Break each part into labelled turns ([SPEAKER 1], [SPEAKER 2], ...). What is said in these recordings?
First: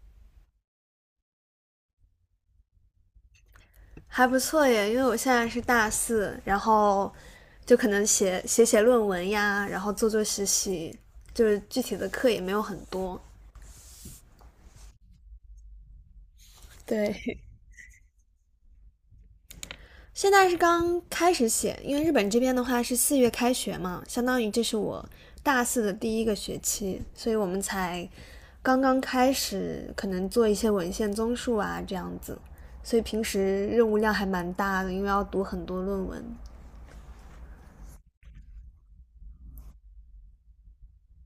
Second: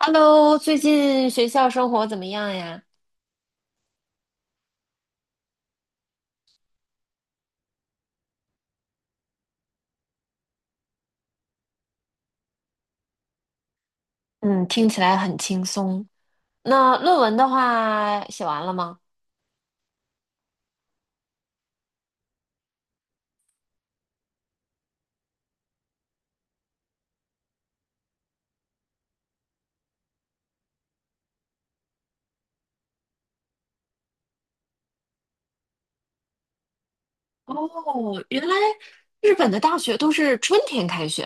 [SPEAKER 1] Hello，最近学校生活怎么样呀？
[SPEAKER 2] 还不错耶，因为我现在是大四，然后就可能写写论文呀，然后做做实习，就是具体的课也没有很多。
[SPEAKER 1] 嗯，听起来很轻松。那论文
[SPEAKER 2] 对，
[SPEAKER 1] 的话，写完了吗？
[SPEAKER 2] 现在是刚开始写，因为日本这边的话是4月开学嘛，相当于这是我大四的第一个学期，所以我们才刚刚开始，可能做一些文献综述啊这样子，所以平时任务量还蛮大的，因为要读很多论文。
[SPEAKER 1] 哦，原来日本的大学都是春天开学。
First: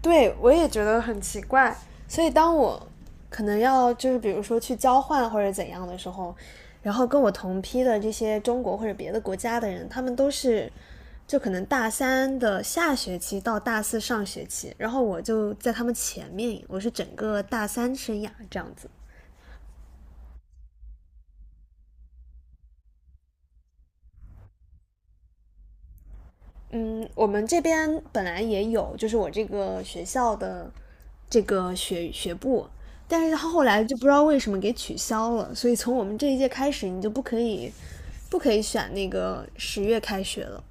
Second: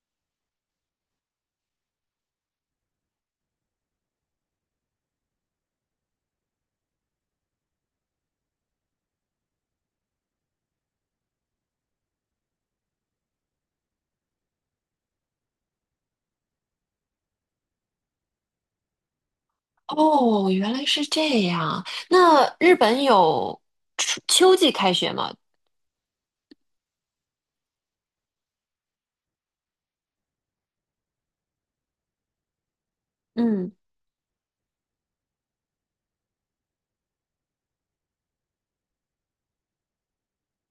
[SPEAKER 2] 对我也觉得很奇怪。所以当我可能要就是比如说去交换或者怎样的时候，然后跟我同批的这些中国或者别的国家的人，他们都是就可能大三的下学期到大四上学期，然后我就在他们前面，我是整个大三生涯这样子。
[SPEAKER 1] 哦，原来是这样。那日本有春秋季开学吗？
[SPEAKER 2] 嗯，我们这边本来也有，就是我这个学校的这个学部，但是他后
[SPEAKER 1] 嗯，
[SPEAKER 2] 来就不知道为什么给取消了，所以从我们这一届开始，你就不可以选那个10月开学了，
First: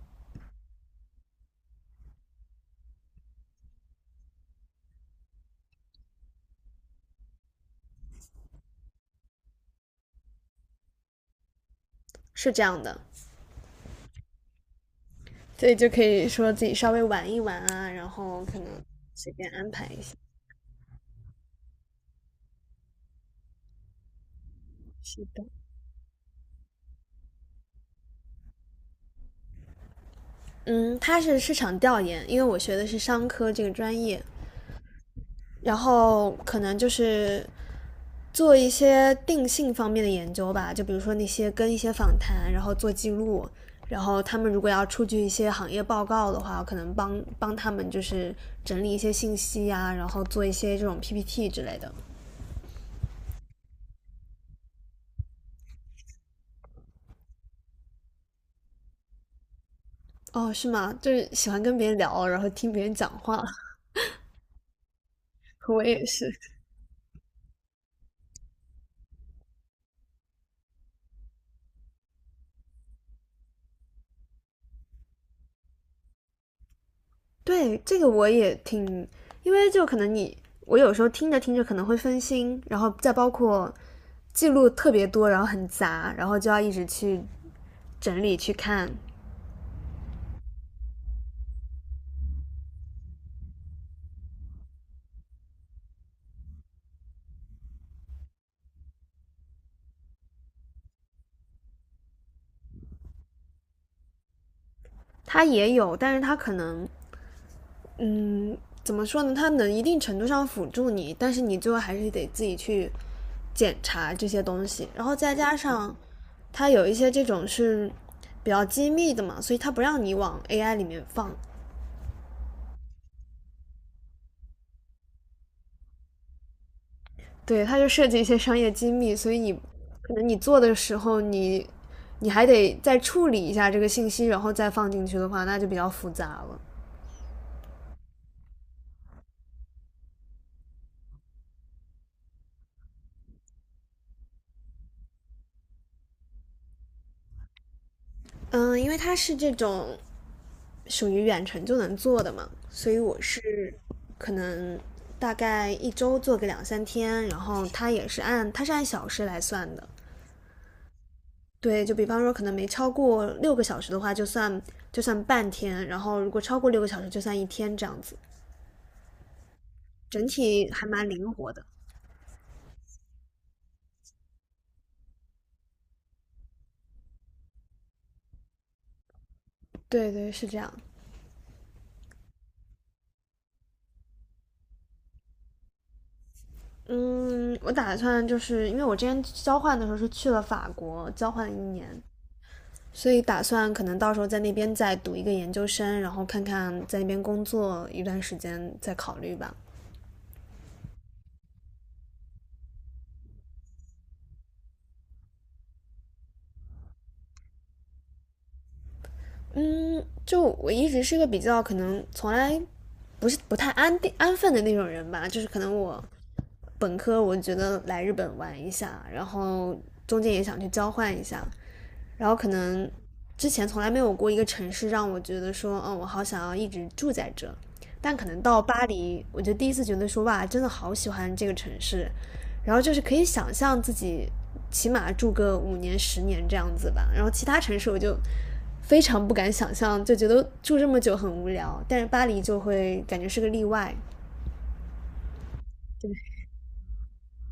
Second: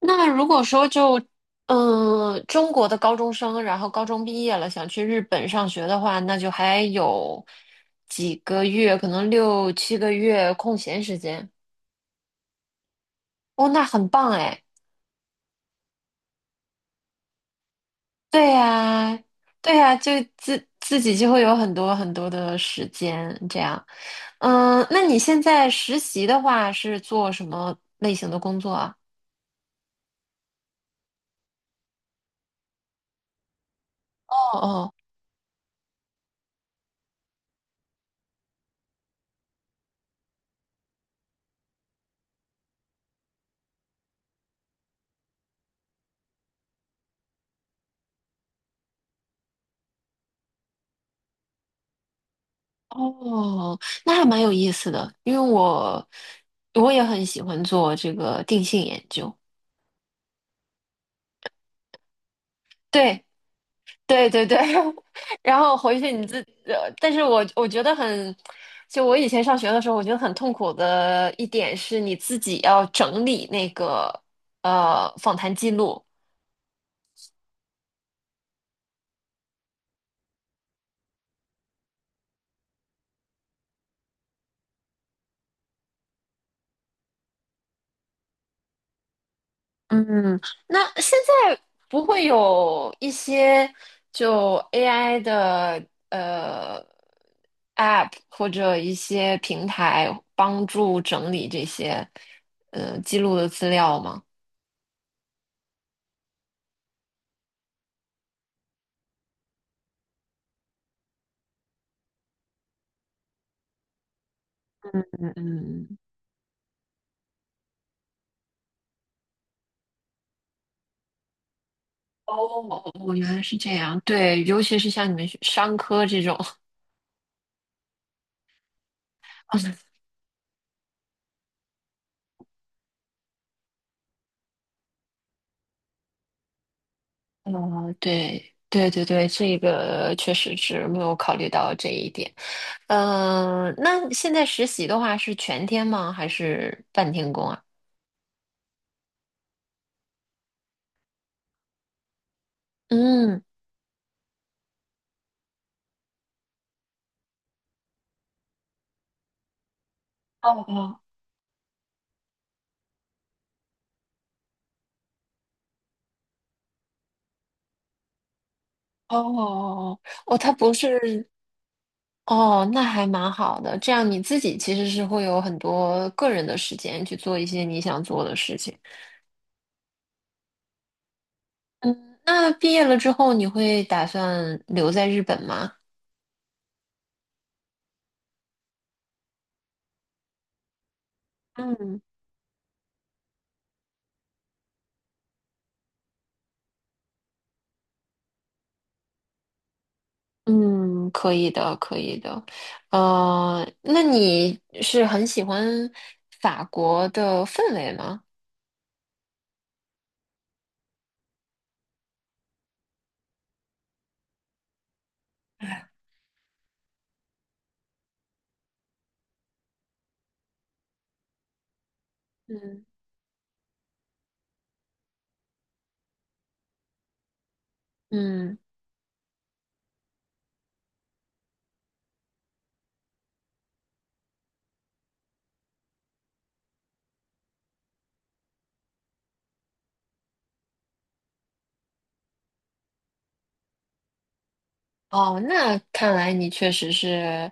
[SPEAKER 1] 那如果说就，嗯、中国的高中生，然后高中毕业了，想去日本上学的话，那就还有几个月，可能六七个月空闲时间。
[SPEAKER 2] 是这样的，
[SPEAKER 1] 哦，那很棒哎！
[SPEAKER 2] 所以就可以说自己稍微玩一玩啊，然后
[SPEAKER 1] 对
[SPEAKER 2] 可能
[SPEAKER 1] 呀，
[SPEAKER 2] 随便安
[SPEAKER 1] 对
[SPEAKER 2] 排
[SPEAKER 1] 呀，
[SPEAKER 2] 一
[SPEAKER 1] 就
[SPEAKER 2] 下。
[SPEAKER 1] 自己就会有很多很多的时间这样。嗯，那你
[SPEAKER 2] 是
[SPEAKER 1] 现
[SPEAKER 2] 的，
[SPEAKER 1] 在实习的话是做什么类型的工作啊？
[SPEAKER 2] 嗯，他是市场调研，因为我学的是商科这个专业，
[SPEAKER 1] 哦哦
[SPEAKER 2] 然后可能就是做一些定性方面的研究吧，就比如说那些跟一些访谈，然后做记录，然后他们如果要出具一些行业报告的话，可能帮帮他们就是整理一些信息呀、然后做一些这种 PPT 之类的。
[SPEAKER 1] 哦，那还蛮有意思的，因为我也很喜欢做这个定性研究。
[SPEAKER 2] 哦，是吗？就是喜欢跟别人聊，然后听别人讲
[SPEAKER 1] 对。
[SPEAKER 2] 话，
[SPEAKER 1] 对对对，然 后
[SPEAKER 2] 我
[SPEAKER 1] 回
[SPEAKER 2] 也
[SPEAKER 1] 去你
[SPEAKER 2] 是。
[SPEAKER 1] 自，但是我我觉得很，就我以前上学的时候，我觉得很痛苦的一点是你自己要整理那个访谈记录。
[SPEAKER 2] 对，这个我也挺，因为就可能你，我有时候听着听着可能会分心，然后再包括记录特别多，然后很杂，然后就要一直去整理去看。
[SPEAKER 1] 嗯，那现在不会有一些就 AI 的 App 或者一些平台帮助整理这些记录的资料吗？
[SPEAKER 2] 它也有，但是它可能，嗯，怎么说呢？它能一定程度上辅助你，但是你最后还是得自己去检查这些东西。
[SPEAKER 1] 嗯
[SPEAKER 2] 然后再加上
[SPEAKER 1] 嗯。
[SPEAKER 2] 它有一些这种是比较机密的嘛，所以它不让你往 AI 里面放，
[SPEAKER 1] 哦，哦原来是这样。对，尤其是像你们学商科这种，
[SPEAKER 2] 对，它就涉及一些商业机密，所以你 可能你做的时候你，你还得再处理一下这个信息，然后再放进去的话，那就比较复杂了。
[SPEAKER 1] 对，对对对，这个确实是没有考虑到这一点。那现在实习的话是全天吗？还是半天工啊？
[SPEAKER 2] 嗯，因为它是这种属于远程就能做的嘛，所以我是
[SPEAKER 1] 嗯，
[SPEAKER 2] 可能大概一周做个两三天，然后它也是按它是按小时来算的。
[SPEAKER 1] 哦哦
[SPEAKER 2] 对，就比方说可能没超过六个小时的话，就算就算半天，然后如果超过六个小时，就算一天这样子，
[SPEAKER 1] 哦哦哦
[SPEAKER 2] 整
[SPEAKER 1] 哦，他
[SPEAKER 2] 体
[SPEAKER 1] 不
[SPEAKER 2] 还蛮
[SPEAKER 1] 是
[SPEAKER 2] 灵活的。
[SPEAKER 1] 哦，那还蛮好的。这样你自己其实是会有很多个人的时间去做一些你想做的事情。
[SPEAKER 2] 对对，是这样。
[SPEAKER 1] 嗯，那毕业了之后，你会打算留在日本吗？
[SPEAKER 2] 嗯，我打算就是因为我之前交换的时候是去了法国交换了1年，
[SPEAKER 1] 嗯
[SPEAKER 2] 所以打算可能到时候在那边再读一个研究生，然后看看在那边工作一段时间再考虑吧。
[SPEAKER 1] 嗯，可以的，可以的。那你是很喜欢法国的氛围吗？
[SPEAKER 2] 嗯，就我一直是个比较可能从来不太安定安分的那种人吧，就是可能我本科我觉得来日本玩一下，然后中间也想去交换一下，然后可
[SPEAKER 1] 嗯
[SPEAKER 2] 能之前从来没有过一个城市让我觉得说，嗯，我好想要一直住在这。但可能
[SPEAKER 1] 嗯，
[SPEAKER 2] 到巴黎，我就第一次觉得说，哇，真的好喜欢这个城市。然后就是可以想象自己起码住个5年、10年这样子吧。然后其他城市我就非常不敢想象，就觉得住这么久很无聊。但是巴黎就会感觉是个例外，
[SPEAKER 1] 哦，那看来你确实是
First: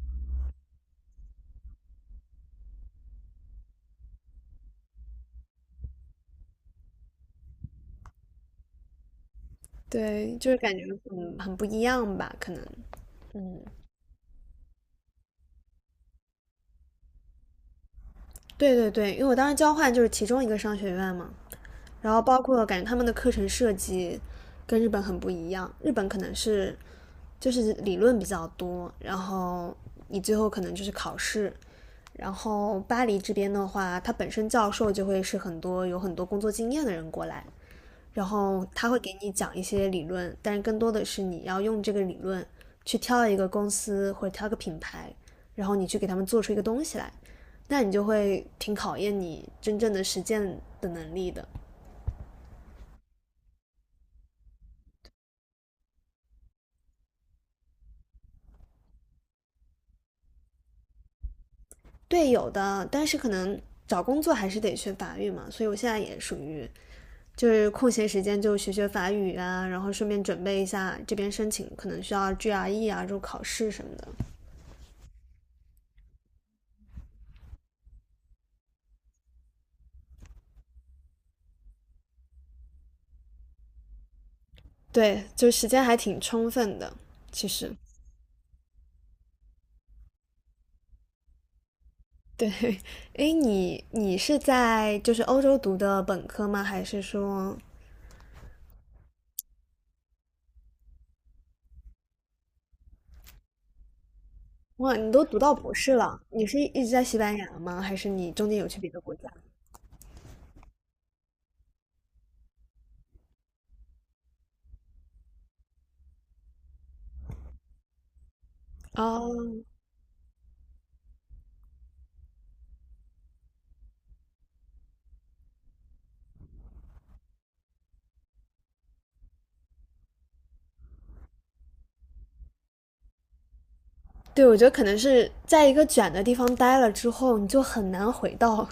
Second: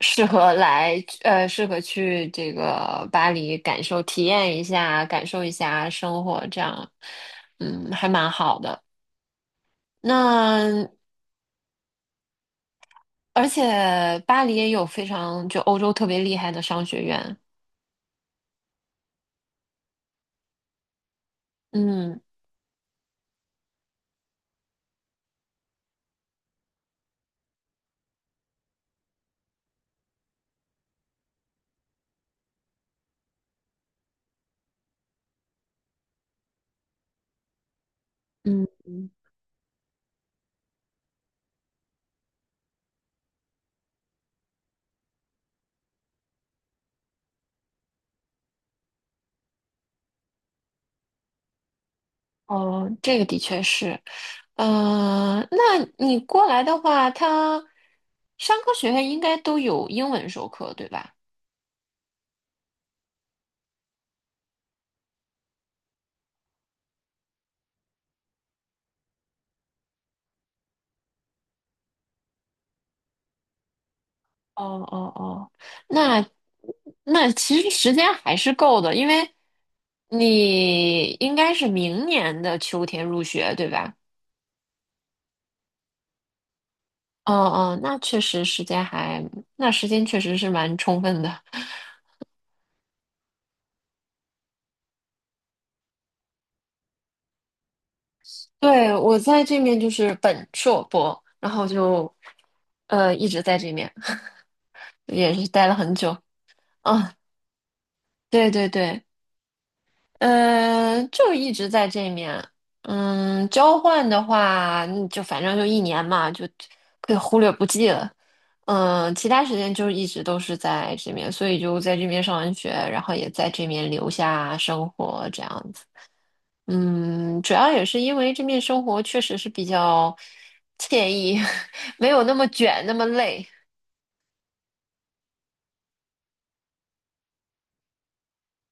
[SPEAKER 1] 适合来，适合去这个巴黎感受、体验一下，感受一下生活，这样，嗯，还蛮好的。
[SPEAKER 2] 对，就是感觉
[SPEAKER 1] 那
[SPEAKER 2] 很不一样吧，可能。
[SPEAKER 1] 而
[SPEAKER 2] 嗯，
[SPEAKER 1] 且巴黎也有非常就欧洲特别厉害的商学院，
[SPEAKER 2] 对对对，因为我当时交换就是其中一个商学院嘛，然
[SPEAKER 1] 嗯
[SPEAKER 2] 后包括感觉他们的课程设计跟日本很不一样，日本可能是就是理论比较多，然后你最后可能就是考试。然后巴黎这边的话，他本身教授就会是很多有很多工作经验的人过来，然后
[SPEAKER 1] 嗯。
[SPEAKER 2] 他会给你讲一些理论，但是更多的是你要用这个理论去挑一个公司或者挑个品牌，然后你去给他们做出一个东西来，那你就会挺考验你真正的实践的能力的。
[SPEAKER 1] 哦，这个的确是，那你过来的话，他商科学院应该都有英文授课，对吧？
[SPEAKER 2] 对，有的，但是可能找工作还是得学法语嘛，所以我现在也属于就是空闲时间就学学法语啊，然后顺便准备一下这边申请可能需要 GRE 啊这种考试什么的。
[SPEAKER 1] 哦哦哦，那那其实时间还是够的，因为你应该是明年的秋天入学，对吧？
[SPEAKER 2] 对，就时间还挺充分的，
[SPEAKER 1] 哦
[SPEAKER 2] 其实。
[SPEAKER 1] 哦，那确实时间还，那时间确实是蛮充分的。
[SPEAKER 2] 对，哎，你是在就是欧洲读的本科吗？还是说，
[SPEAKER 1] 对，我在这面就是本硕博，然后就一直在这面，
[SPEAKER 2] 哇，你都
[SPEAKER 1] 也
[SPEAKER 2] 读
[SPEAKER 1] 是
[SPEAKER 2] 到
[SPEAKER 1] 待
[SPEAKER 2] 博
[SPEAKER 1] 了
[SPEAKER 2] 士
[SPEAKER 1] 很久。
[SPEAKER 2] 了？你是一直在
[SPEAKER 1] 啊，
[SPEAKER 2] 西班牙吗？还是你中
[SPEAKER 1] 对
[SPEAKER 2] 间有
[SPEAKER 1] 对
[SPEAKER 2] 去别的
[SPEAKER 1] 对，
[SPEAKER 2] 国家？
[SPEAKER 1] 嗯，就一直在这面。嗯，交换的话，嗯就反正就一年嘛，就可以忽略不计了。嗯，其他时
[SPEAKER 2] 哦，
[SPEAKER 1] 间就一直都是在这面，所以就在这边上完学，然后也在这面留下生活这样子。嗯，主要也是因为这面生活确实是比较惬意，没有那么卷，那么累。
[SPEAKER 2] 对，我觉得可能是在一个卷的地方待了之后，你就很难回到，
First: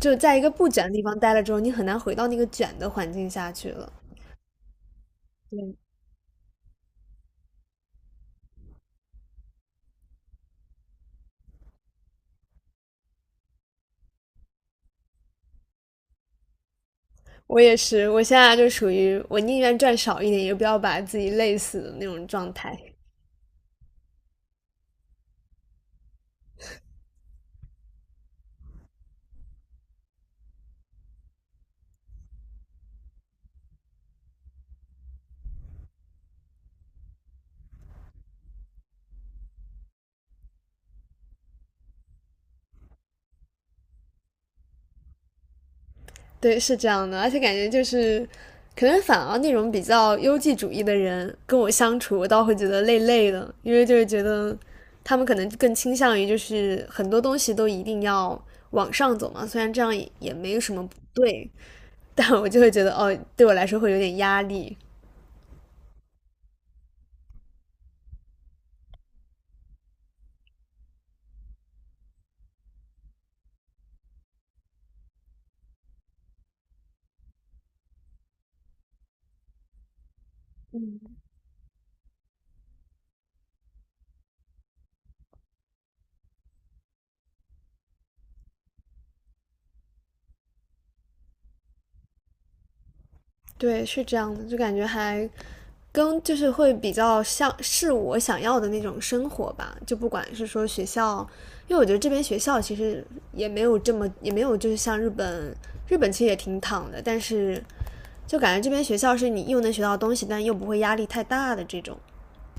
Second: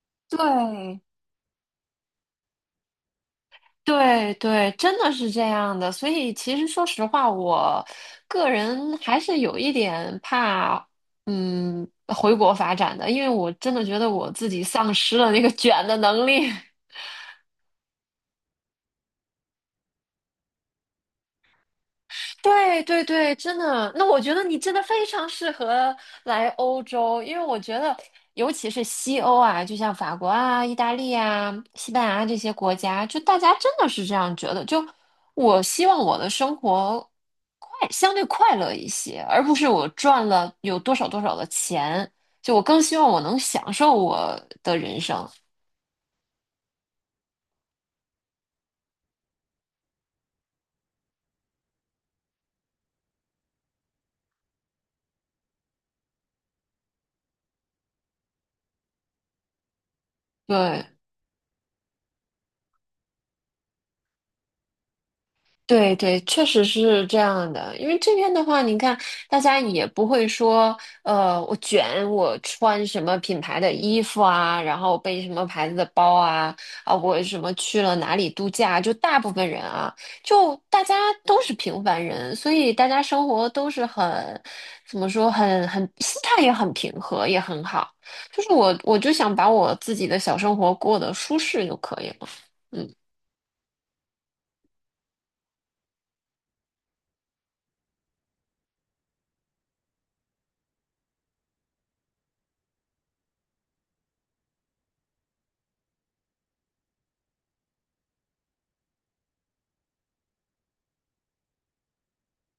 [SPEAKER 2] 就在一个不卷的
[SPEAKER 1] 对，
[SPEAKER 2] 地方待了之后，你很难回到那个卷的环境下去了。
[SPEAKER 1] 对对，真的是这样的。所以其实说实话，我个人还是有一点怕，嗯，回国发展的，因为我真的觉得我自己丧失了那个卷的能力。
[SPEAKER 2] 我也是，我现在就属于我宁愿赚少一点，也不要把自己累死的那种状态。
[SPEAKER 1] 对对对，真的。那我觉得你真的非常适合来欧洲，因为我觉得，尤其是西欧啊，就像法国啊、意大利啊、西班牙这些国家，就大家真的是这样觉得。就我希望我的生活快，相对快乐一些，而不是我赚了有多少多少的钱。就我更希望我能享受我的人生。
[SPEAKER 2] 对，是这样的，而且感觉就是，可能反而那种比较优绩主义的人跟我相处，我倒会觉得累累的，因为就是觉得他们可能更倾向于就是很多东西都一定要往上走嘛，虽然这样也没有什
[SPEAKER 1] 对，
[SPEAKER 2] 么不对，但我就会觉得哦，对我来说会有点压力。
[SPEAKER 1] 对对，确实是这样的。因为这边的话，你看，大家也不会说，我卷，我穿什么品牌的衣服啊，然后背什么牌子的包啊，啊，我什么去了哪里度假，就大部分人啊，就大家都是平凡人，所以大家生活都是很，怎么说，很心态也很平和，也很好。就是我，我就想把我自己的小生活过得舒适就可以了。嗯。
[SPEAKER 2] 对，是这样的，就感觉还跟就是会比较像是我想要的那种生活吧，就不管是说学校，因为我觉得这边学校其实也没有这么也没有就是像日本，日本其实也挺躺的，但是就感觉这边学校是你又能学到东西，但又不会压力太大的这种，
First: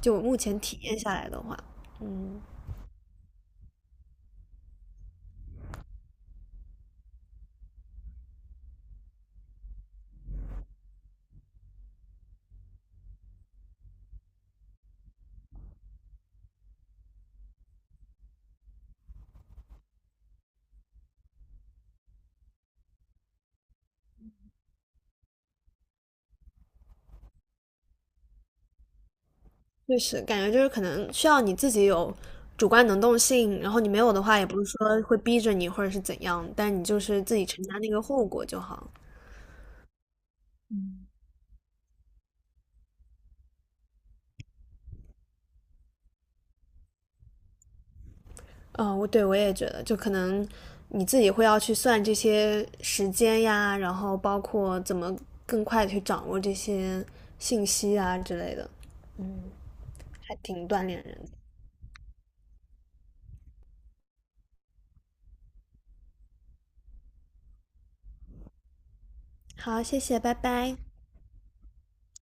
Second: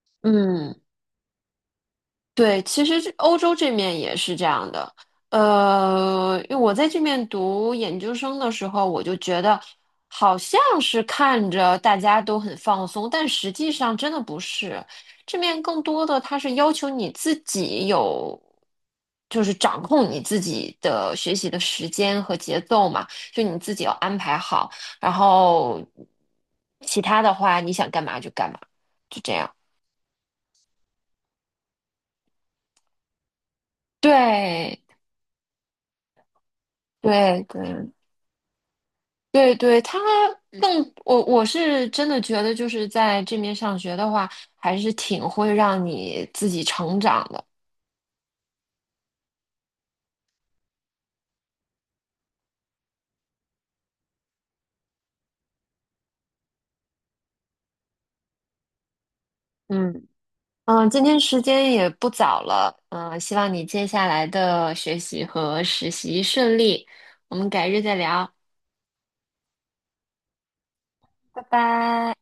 [SPEAKER 2] 就我目前
[SPEAKER 1] 嗯。
[SPEAKER 2] 体验下来的话，嗯。
[SPEAKER 1] 对，其实这欧洲这面也是这样的。因为我在这面读研究生的时候，我就觉得好像是看着大家都很放松，但实际上真的不是。这面更多的它是要求你自己有，就是掌控你自己的学习的时间和节奏嘛，就你自己要安排好，然后其他的话你想干嘛就干嘛，就这样。
[SPEAKER 2] 确实，感觉就是可能需要你自己有主观能动性，然后你没有的话，也不是
[SPEAKER 1] 对
[SPEAKER 2] 说会逼着你或者是怎样，但你就是自
[SPEAKER 1] 对
[SPEAKER 2] 己承担那
[SPEAKER 1] 对。
[SPEAKER 2] 个后果就好。
[SPEAKER 1] 对对，他更我是真的觉得，就是在这边上学的话，还是挺会让你自己成长的。
[SPEAKER 2] 嗯，我对我也觉得，就可能你自己会要去算这些时间呀，然后包括怎么更快地去掌握这些信息啊之类的，
[SPEAKER 1] 嗯，
[SPEAKER 2] 还挺锻
[SPEAKER 1] 嗯，今
[SPEAKER 2] 炼人
[SPEAKER 1] 天
[SPEAKER 2] 的。
[SPEAKER 1] 时间也不早了，嗯，希望你接下来的学习和实习顺利，我们改日再聊，
[SPEAKER 2] 好，谢谢，拜拜。
[SPEAKER 1] 拜拜。